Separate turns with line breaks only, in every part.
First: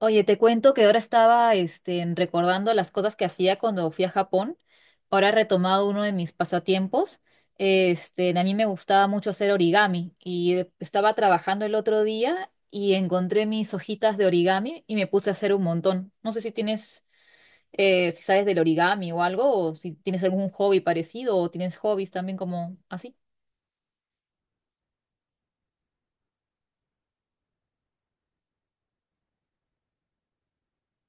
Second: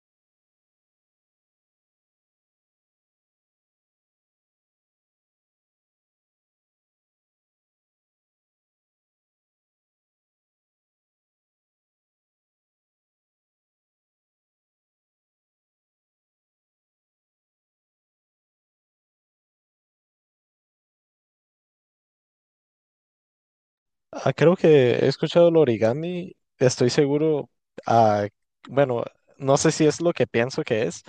Oye, te cuento que ahora estaba recordando las cosas que hacía cuando fui a Japón. Ahora he retomado uno de mis pasatiempos. A mí me gustaba mucho hacer origami y estaba trabajando el otro día y encontré mis hojitas de origami y me puse a hacer un montón. No sé si tienes, si ¿sabes del origami o algo, o si tienes algún hobby parecido o tienes hobbies también como así?
Ah, creo que he escuchado el origami, estoy seguro, ah, bueno, no sé si es lo que pienso que es,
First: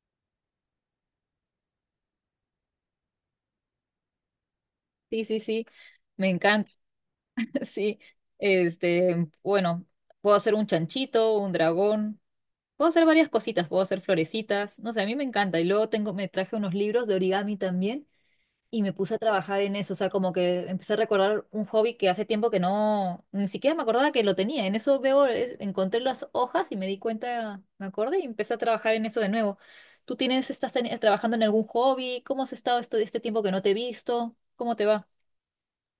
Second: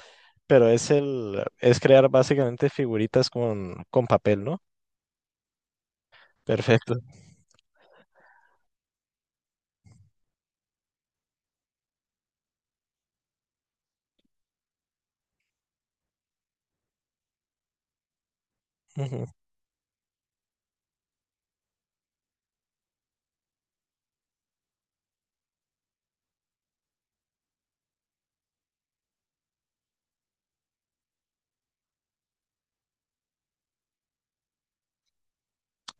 pero es crear básicamente figuritas con papel, ¿no?
Sí, sí, sí, me encanta.
Perfecto.
Sí, bueno, puedo hacer un chanchito, un dragón. Puedo hacer varias cositas, puedo hacer florecitas, no sé, a mí me encanta. Y luego tengo, me traje unos libros de origami también y me puse a
Ujú.
trabajar en eso, o sea, como que empecé a recordar un hobby que hace tiempo que no, ni siquiera me acordaba que lo tenía. En eso veo, encontré las hojas y me di cuenta, me acordé y empecé a trabajar en eso de nuevo. ¿Tú tienes, estás teni- trabajando en algún hobby? ¿Cómo has estado este tiempo que no te he visto? ¿Cómo te va?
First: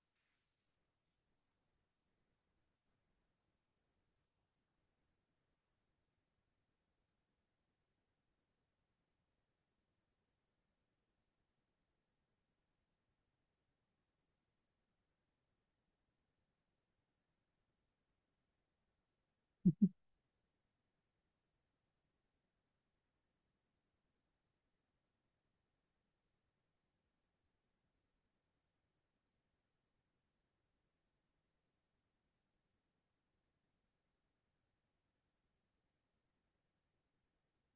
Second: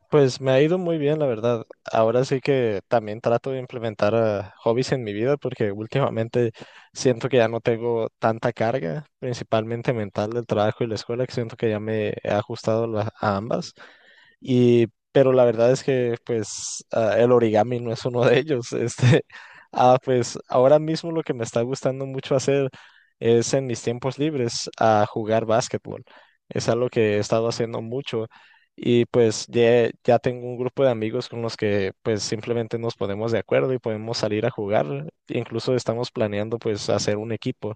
Pues me ha ido muy bien, la verdad. Ahora sí que también trato de implementar hobbies en mi vida porque últimamente siento que ya no tengo tanta carga, principalmente mental del trabajo y la escuela, que siento que ya me he ajustado a ambas. Y, pero la verdad es que pues el origami no es uno de ellos. Este, pues ahora mismo lo que me está gustando mucho hacer es en mis tiempos libres a jugar básquetbol. Es algo que he estado haciendo mucho y pues ya tengo un grupo de amigos con los que pues simplemente nos ponemos de acuerdo y podemos salir a jugar. Incluso estamos planeando pues hacer un equipo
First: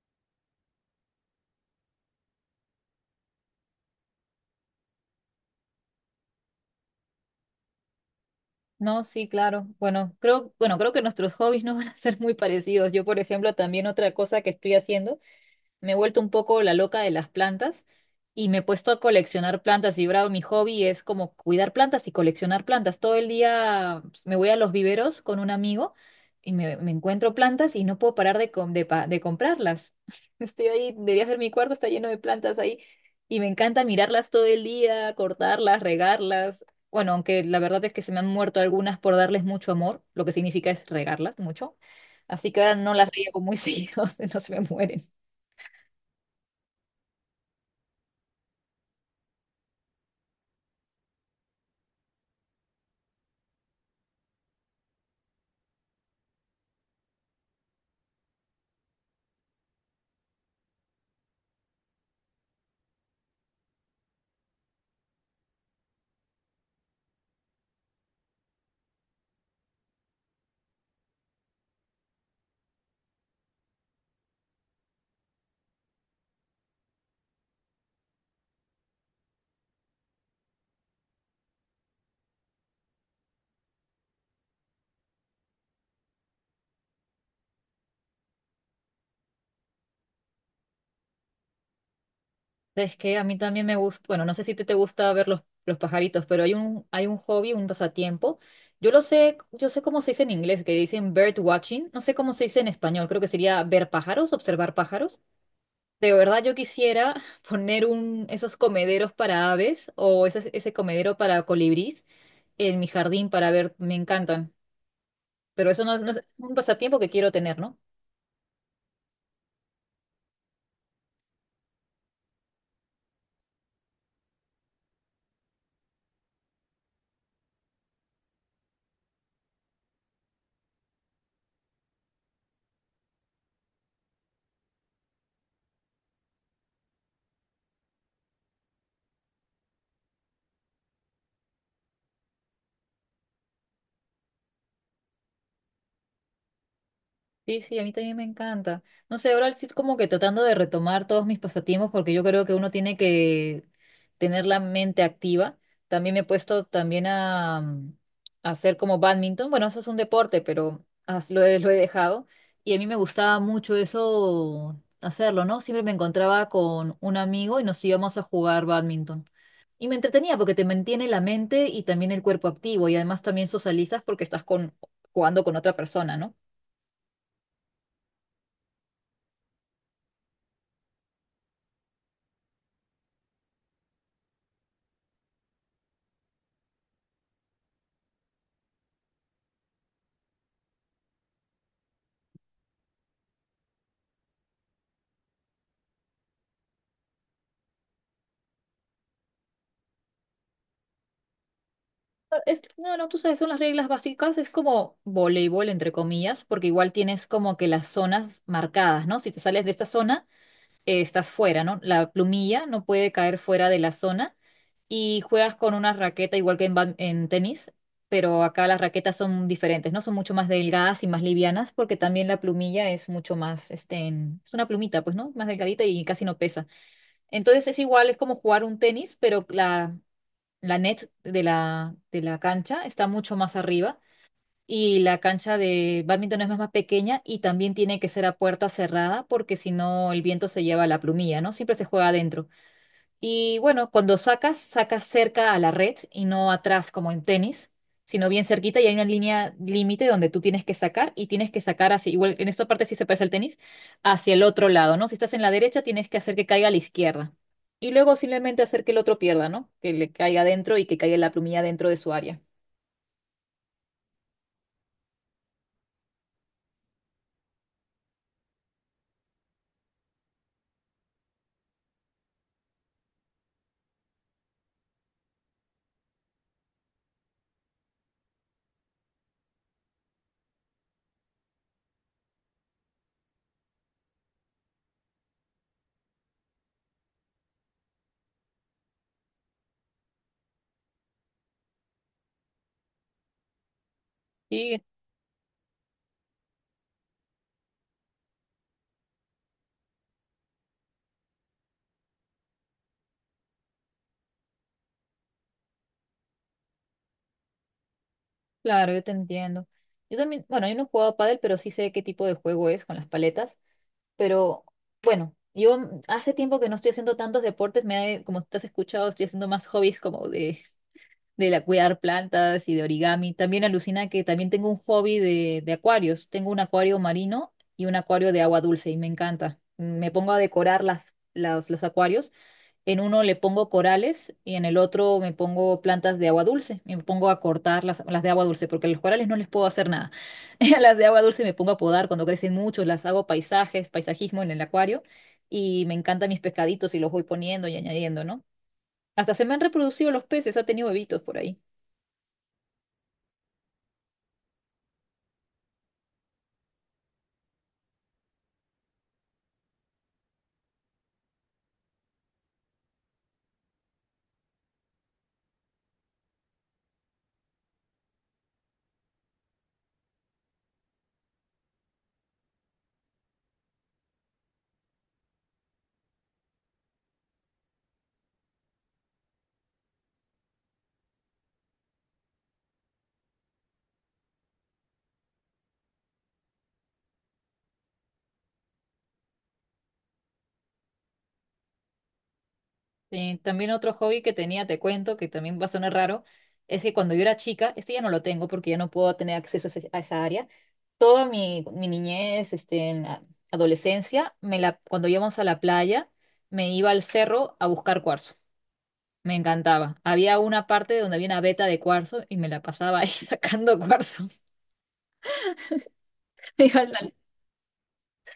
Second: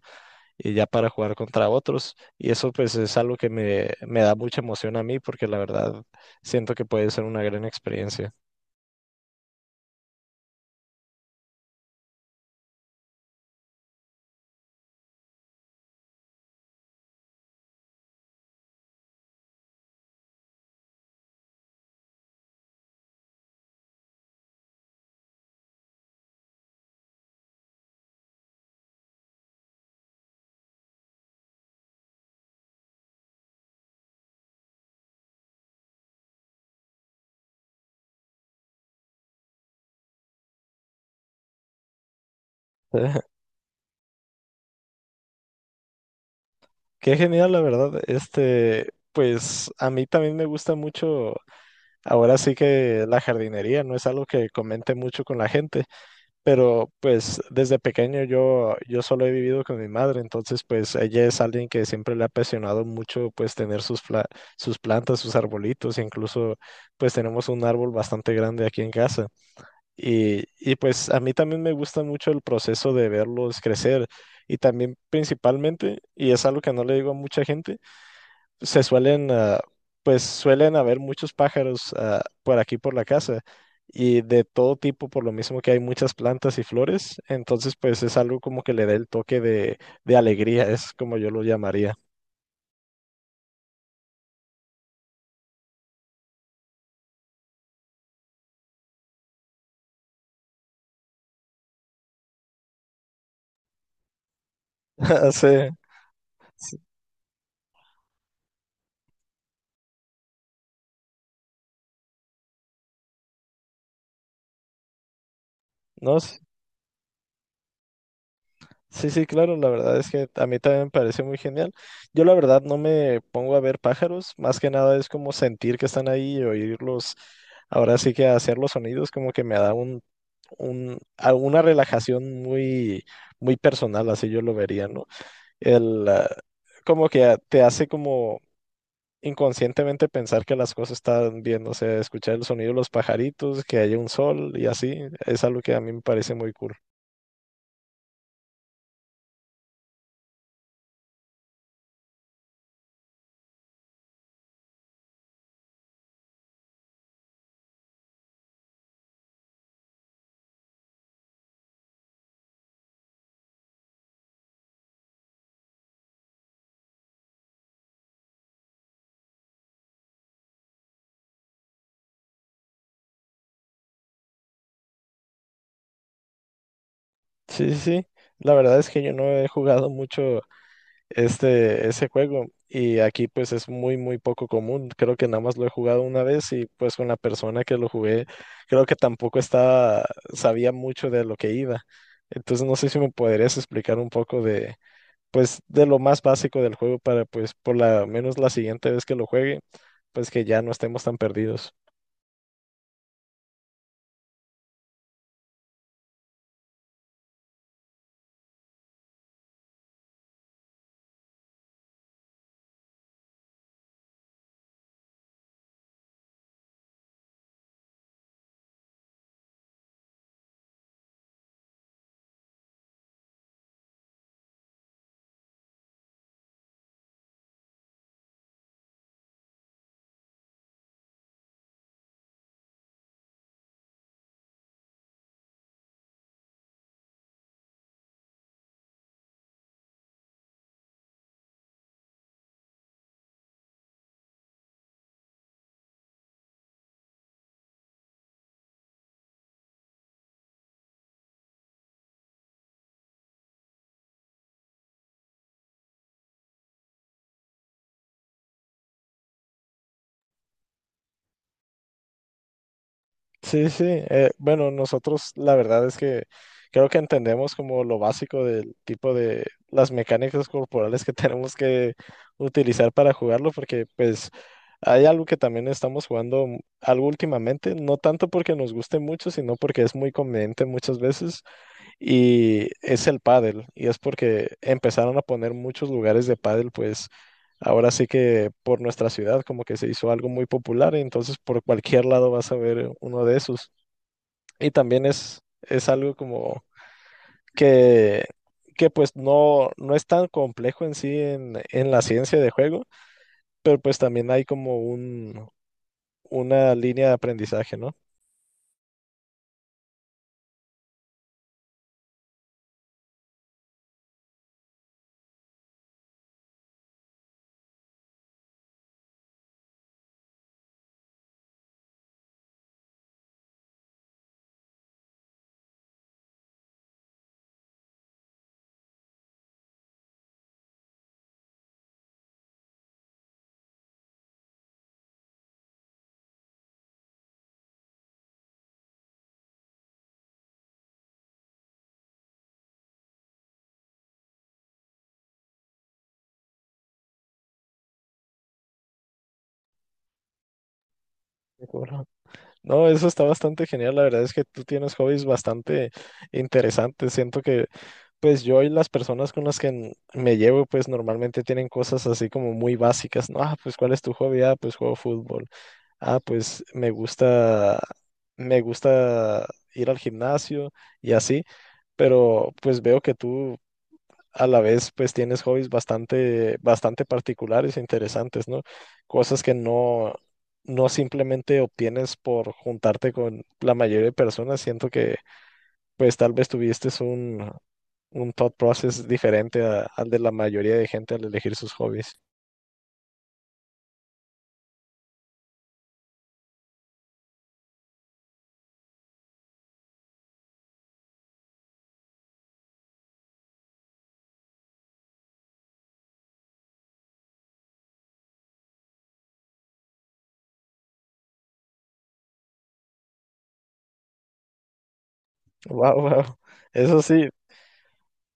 y ya para jugar contra otros. Y eso pues es algo que me da mucha emoción a mí porque la verdad siento que puede ser una gran experiencia.
No, sí, claro. Bueno, creo que nuestros hobbies no van a ser muy parecidos. Yo, por ejemplo, también otra cosa que estoy haciendo. Me he vuelto un poco la loca de las plantas y me he puesto a coleccionar plantas. Y bravo, mi hobby es como cuidar plantas y coleccionar plantas. Todo el día pues, me voy a los viveros con un amigo y me encuentro plantas y no puedo parar de comprarlas. Estoy ahí, debería ser mi cuarto, está lleno de plantas ahí. Y me encanta mirarlas todo el día, cortarlas, regarlas. Bueno, aunque la verdad es que se me han muerto algunas por darles mucho amor, lo que significa es regarlas mucho. Así que ahora no las riego muy seguido, no se me mueren.
Qué genial, la verdad. Este, pues a mí también me gusta mucho, ahora sí que la jardinería no es algo que comente mucho con la gente, pero pues desde pequeño yo solo he vivido con mi madre, entonces pues ella es alguien que siempre le ha apasionado mucho pues tener sus, sus plantas, sus arbolitos, incluso pues tenemos un árbol bastante grande aquí en casa. Y pues a mí también me gusta mucho el proceso de verlos crecer y también principalmente, y es algo que no le digo a mucha gente, se pues suelen haber muchos pájaros por aquí, por la casa, y de todo tipo, por lo mismo que hay muchas plantas y flores, entonces pues es algo como que le da el toque de alegría, es como yo lo llamaría.
Es que a mí también me gusta, bueno, no sé si te, te gusta ver los pajaritos, pero hay un hobby, un pasatiempo. Yo lo sé, yo sé cómo se dice en inglés, que dicen bird watching, no sé cómo se dice en español, creo que sería ver pájaros, observar pájaros.
Sí,
De verdad yo quisiera poner un, esos comederos para aves o ese comedero para colibrís en mi jardín para ver, me encantan. Pero eso no
no,
es un pasatiempo que quiero tener, ¿no?
sí, sí, claro, la verdad es que a mí también me parece muy genial. Yo la verdad no me pongo a ver pájaros, más que nada es como sentir que están ahí y oírlos. Ahora sí que hacer los sonidos como que me da un, alguna relajación muy personal, así yo lo vería, ¿no? El, ah, como que te hace como inconscientemente pensar que las cosas están bien, o sea, escuchar el sonido de los pajaritos, que haya un sol y así, es algo que a mí me parece muy cool.
Sí, sí, a mí también me encanta. No sé, ahora estoy como que tratando de retomar todos mis pasatiempos porque yo creo que uno tiene que tener la mente activa. También me he puesto también a hacer como bádminton. Bueno, eso es un deporte, pero lo he dejado. Y a mí me gustaba mucho eso, hacerlo, ¿no? Siempre me encontraba con un amigo y nos íbamos a jugar bádminton. Y me entretenía porque te mantiene la mente y también el cuerpo activo y además también socializas porque jugando con otra persona, ¿no?
Sí, sí, sí. La verdad es que yo no he jugado mucho este, ese juego. Y aquí pues es muy poco común. Creo que nada más lo he jugado una vez y pues con la persona que lo jugué, creo que tampoco estaba, sabía mucho de lo que iba. Entonces no sé si me podrías explicar un poco de, pues, de lo más básico del juego para pues por la menos la siguiente vez que lo juegue, pues que ya no estemos tan perdidos.
Es, no, no, tú sabes, son las reglas básicas, es como voleibol, entre comillas, porque igual tienes como que las zonas marcadas, ¿no? Si te sales de esta zona, estás fuera, ¿no? La plumilla no puede caer fuera de la zona y juegas con una raqueta igual que en tenis, pero acá las raquetas son diferentes, ¿no? Son mucho más delgadas y más livianas porque también la plumilla es mucho más, es una plumita, pues, ¿no? Más delgadita y casi no pesa. Entonces es igual, es como jugar un tenis, pero la net de la cancha está mucho más arriba y la cancha de bádminton es más, más pequeña y también tiene que ser a puerta cerrada porque si no el viento se lleva la plumilla, ¿no? Siempre se juega adentro. Y bueno, cuando sacas, sacas cerca a la red y no atrás como en tenis, sino bien cerquita y hay una línea límite donde tú tienes que sacar y tienes que sacar hacia, igual en esta parte sí se parece al tenis, hacia el otro lado, ¿no? Si estás en la derecha, tienes que hacer que caiga a la izquierda. Y luego simplemente hacer que el otro pierda, ¿no? Que le caiga adentro y que caiga la plumilla dentro de su área.
Sí, sí. Bueno, nosotros la verdad es que creo que entendemos como lo básico del tipo de las mecánicas corporales que tenemos que utilizar para jugarlo, porque pues hay algo que también estamos jugando algo últimamente, no tanto porque nos guste mucho, sino porque es muy conveniente muchas veces y es el pádel, y es porque empezaron a poner muchos lugares de pádel, pues ahora sí que por nuestra ciudad como que se hizo algo muy popular, y entonces por cualquier lado vas a ver uno de esos. Y
Sí,
también es algo como que, que pues no es tan complejo en sí en la ciencia de juego, pero pues también hay como un, una línea de aprendizaje, ¿no?
claro, yo te entiendo. Yo también, bueno, yo no he jugado pádel, pero sí sé qué tipo de juego es con las paletas. Pero bueno, yo hace tiempo que no estoy haciendo tantos deportes, como te has escuchado, estoy haciendo más hobbies como de la cuidar plantas y de origami. También alucina que también tengo un hobby de acuarios. Tengo un acuario marino y un acuario de agua dulce y me encanta. Me pongo a decorar los acuarios. En uno le pongo corales y en el otro me pongo plantas de agua dulce. Y me pongo a cortar las de agua dulce porque a los corales no les puedo hacer nada. A las de agua dulce me pongo a podar cuando crecen mucho, las hago paisajes, paisajismo en el acuario y me encantan mis pescaditos y los voy poniendo y añadiendo, ¿no? Hasta se me han reproducido los peces, ha tenido bebitos por ahí.
De Corra. No, eso está bastante genial. La verdad es que tú tienes hobbies bastante interesantes. Siento que, pues yo y las personas con las que me llevo, pues normalmente tienen cosas así como muy básicas, ¿no? Ah, pues ¿cuál es tu hobby? Ah, pues juego fútbol. Ah, pues me gusta ir al gimnasio y así. Pero pues veo que tú a la vez pues tienes hobbies bastante particulares e interesantes, ¿no? Cosas que no simplemente obtienes por juntarte con la mayoría de personas. Siento que pues tal vez tuviste un thought process diferente al de la mayoría de gente al elegir sus hobbies.
Sí, también otro hobby que tenía, te cuento, que también va a sonar raro, es que cuando yo era chica, este ya no lo tengo porque ya no puedo tener acceso a a esa área. Toda mi niñez, en la adolescencia, cuando íbamos a la playa, me iba al cerro a buscar cuarzo. Me encantaba. Había una parte donde había una veta de cuarzo y me la pasaba ahí sacando cuarzo.
Wow, wow.
Iba
Eso sí,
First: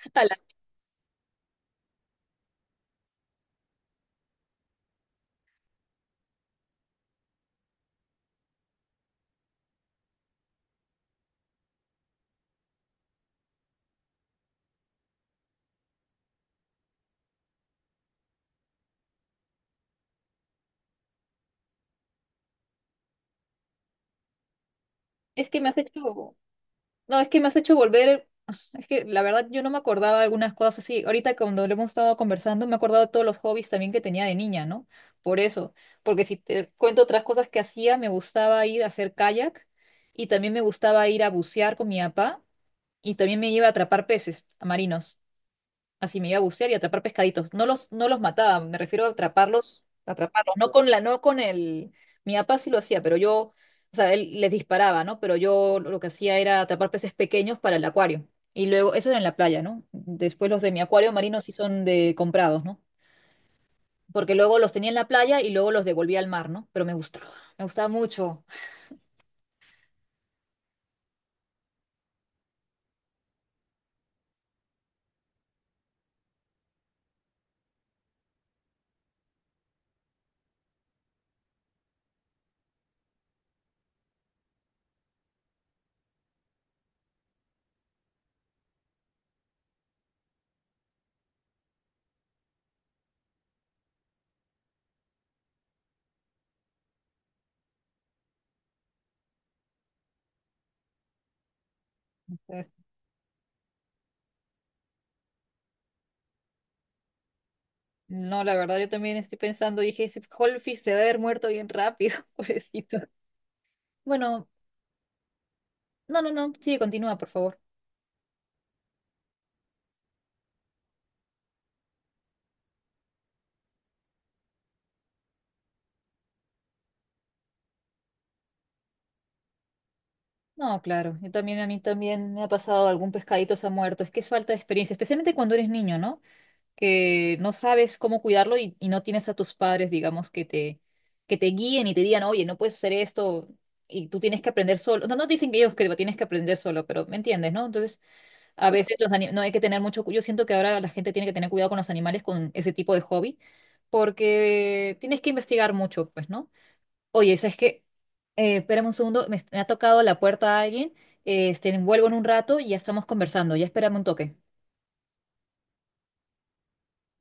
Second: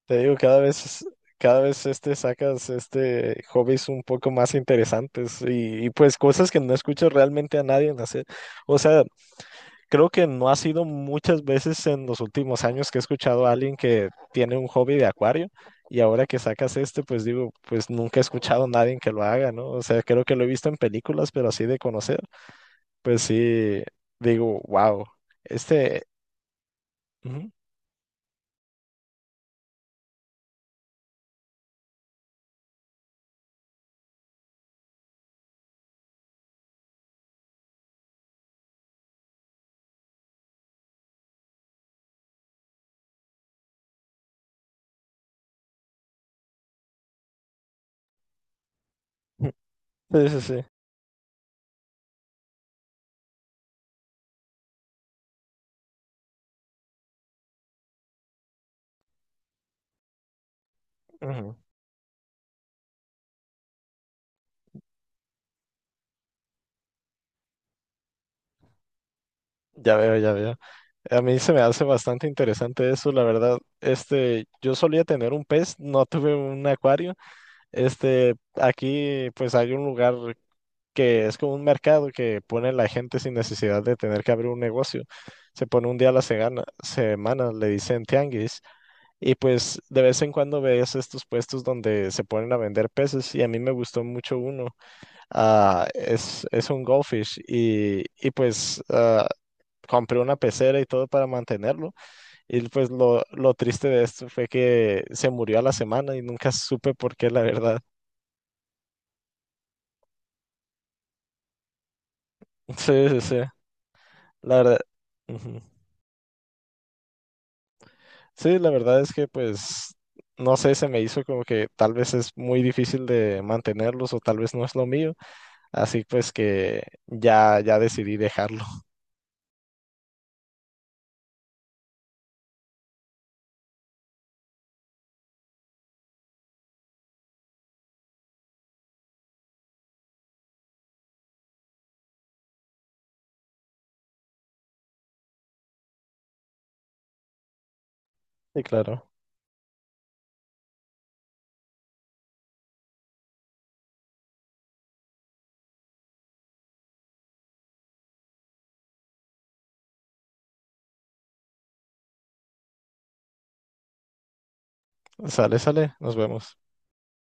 te
a
digo,
la-
cada vez este sacas este hobbies un poco más interesantes y pues cosas que no escucho realmente a nadie en hacer. O sea, creo que no ha sido muchas veces en los últimos años que he escuchado a alguien que tiene un hobby de acuario y ahora que sacas este, pues digo, pues nunca he escuchado a nadie que lo haga, ¿no? O sea, creo que lo he visto en películas, pero así de conocer, pues sí, digo, wow,
Es que me has
este...
hecho, no, es que me
Ujú.
has hecho volver, es que la verdad yo no me acordaba de algunas cosas así. Ahorita cuando lo hemos estado conversando me he acordado de todos los hobbies también que tenía de niña, ¿no? Por eso, porque si te cuento otras cosas que hacía, me gustaba ir a hacer kayak y también me gustaba ir a bucear con mi papá y también me iba a atrapar peces marinos. Así me iba a bucear y atrapar pescaditos. No los mataba, me refiero a atraparlos,
Sí, sí,
atraparlos.
sí.
No con el. Mi papá sí lo hacía, pero yo, o sea, él les disparaba, ¿no? Pero yo lo que hacía era atrapar peces pequeños para el acuario. Y luego, eso era en la playa, ¿no? Después los de mi acuario marino sí
Ujú.
son de comprados, ¿no? Porque luego los tenía en la playa y luego los devolvía al mar, ¿no? Pero me gustaba mucho.
Ya veo, ya veo. A mí se me hace bastante interesante eso, la verdad. Este, yo solía tener un pez, no tuve un acuario. Este, aquí pues hay un lugar que es como un mercado que pone la gente sin necesidad de tener que abrir un negocio. Se pone un día a la semana, le dicen tianguis, y pues de vez en cuando ves estos puestos donde se ponen a vender peces, y a mí me gustó mucho uno. Ah, es un goldfish, y pues compré una pecera y todo para mantenerlo. Y
Entonces,
pues lo triste de esto fue que se murió a la semana y nunca supe por qué, la verdad.
no, la verdad, yo también estoy pensando, dije, ese Holfish se va a haber muerto bien rápido, pobrecito.
Sí, sí, sí,
Bueno,
la verdad. Ujú.
no, no, no, sigue, continúa, por favor.
Sí, la verdad es que pues, no sé, se me hizo como que tal vez es muy difícil de mantenerlos o tal vez no es lo mío, así pues que ya decidí dejarlo.
No, claro. Yo también, a mí también me ha pasado algún pescadito se ha muerto. Es que es falta de experiencia, especialmente cuando eres niño, ¿no? Que no sabes cómo cuidarlo y no tienes a tus padres, digamos, que te guíen y te digan, oye, no puedes hacer esto y tú tienes que aprender solo. No, no dicen que ellos que lo tienes que aprender solo, pero me entiendes, ¿no? Entonces,
Y
a veces
claro,
no hay que tener mucho. Yo siento que ahora la gente tiene que tener cuidado con los animales con ese tipo de hobby porque tienes que investigar mucho, pues, ¿no? Oye, ¿sabes qué? Espérame un segundo, me ha tocado la puerta a alguien, vuelvo en un rato y ya estamos conversando, ya espérame un toque.
sale, sale, nos vemos.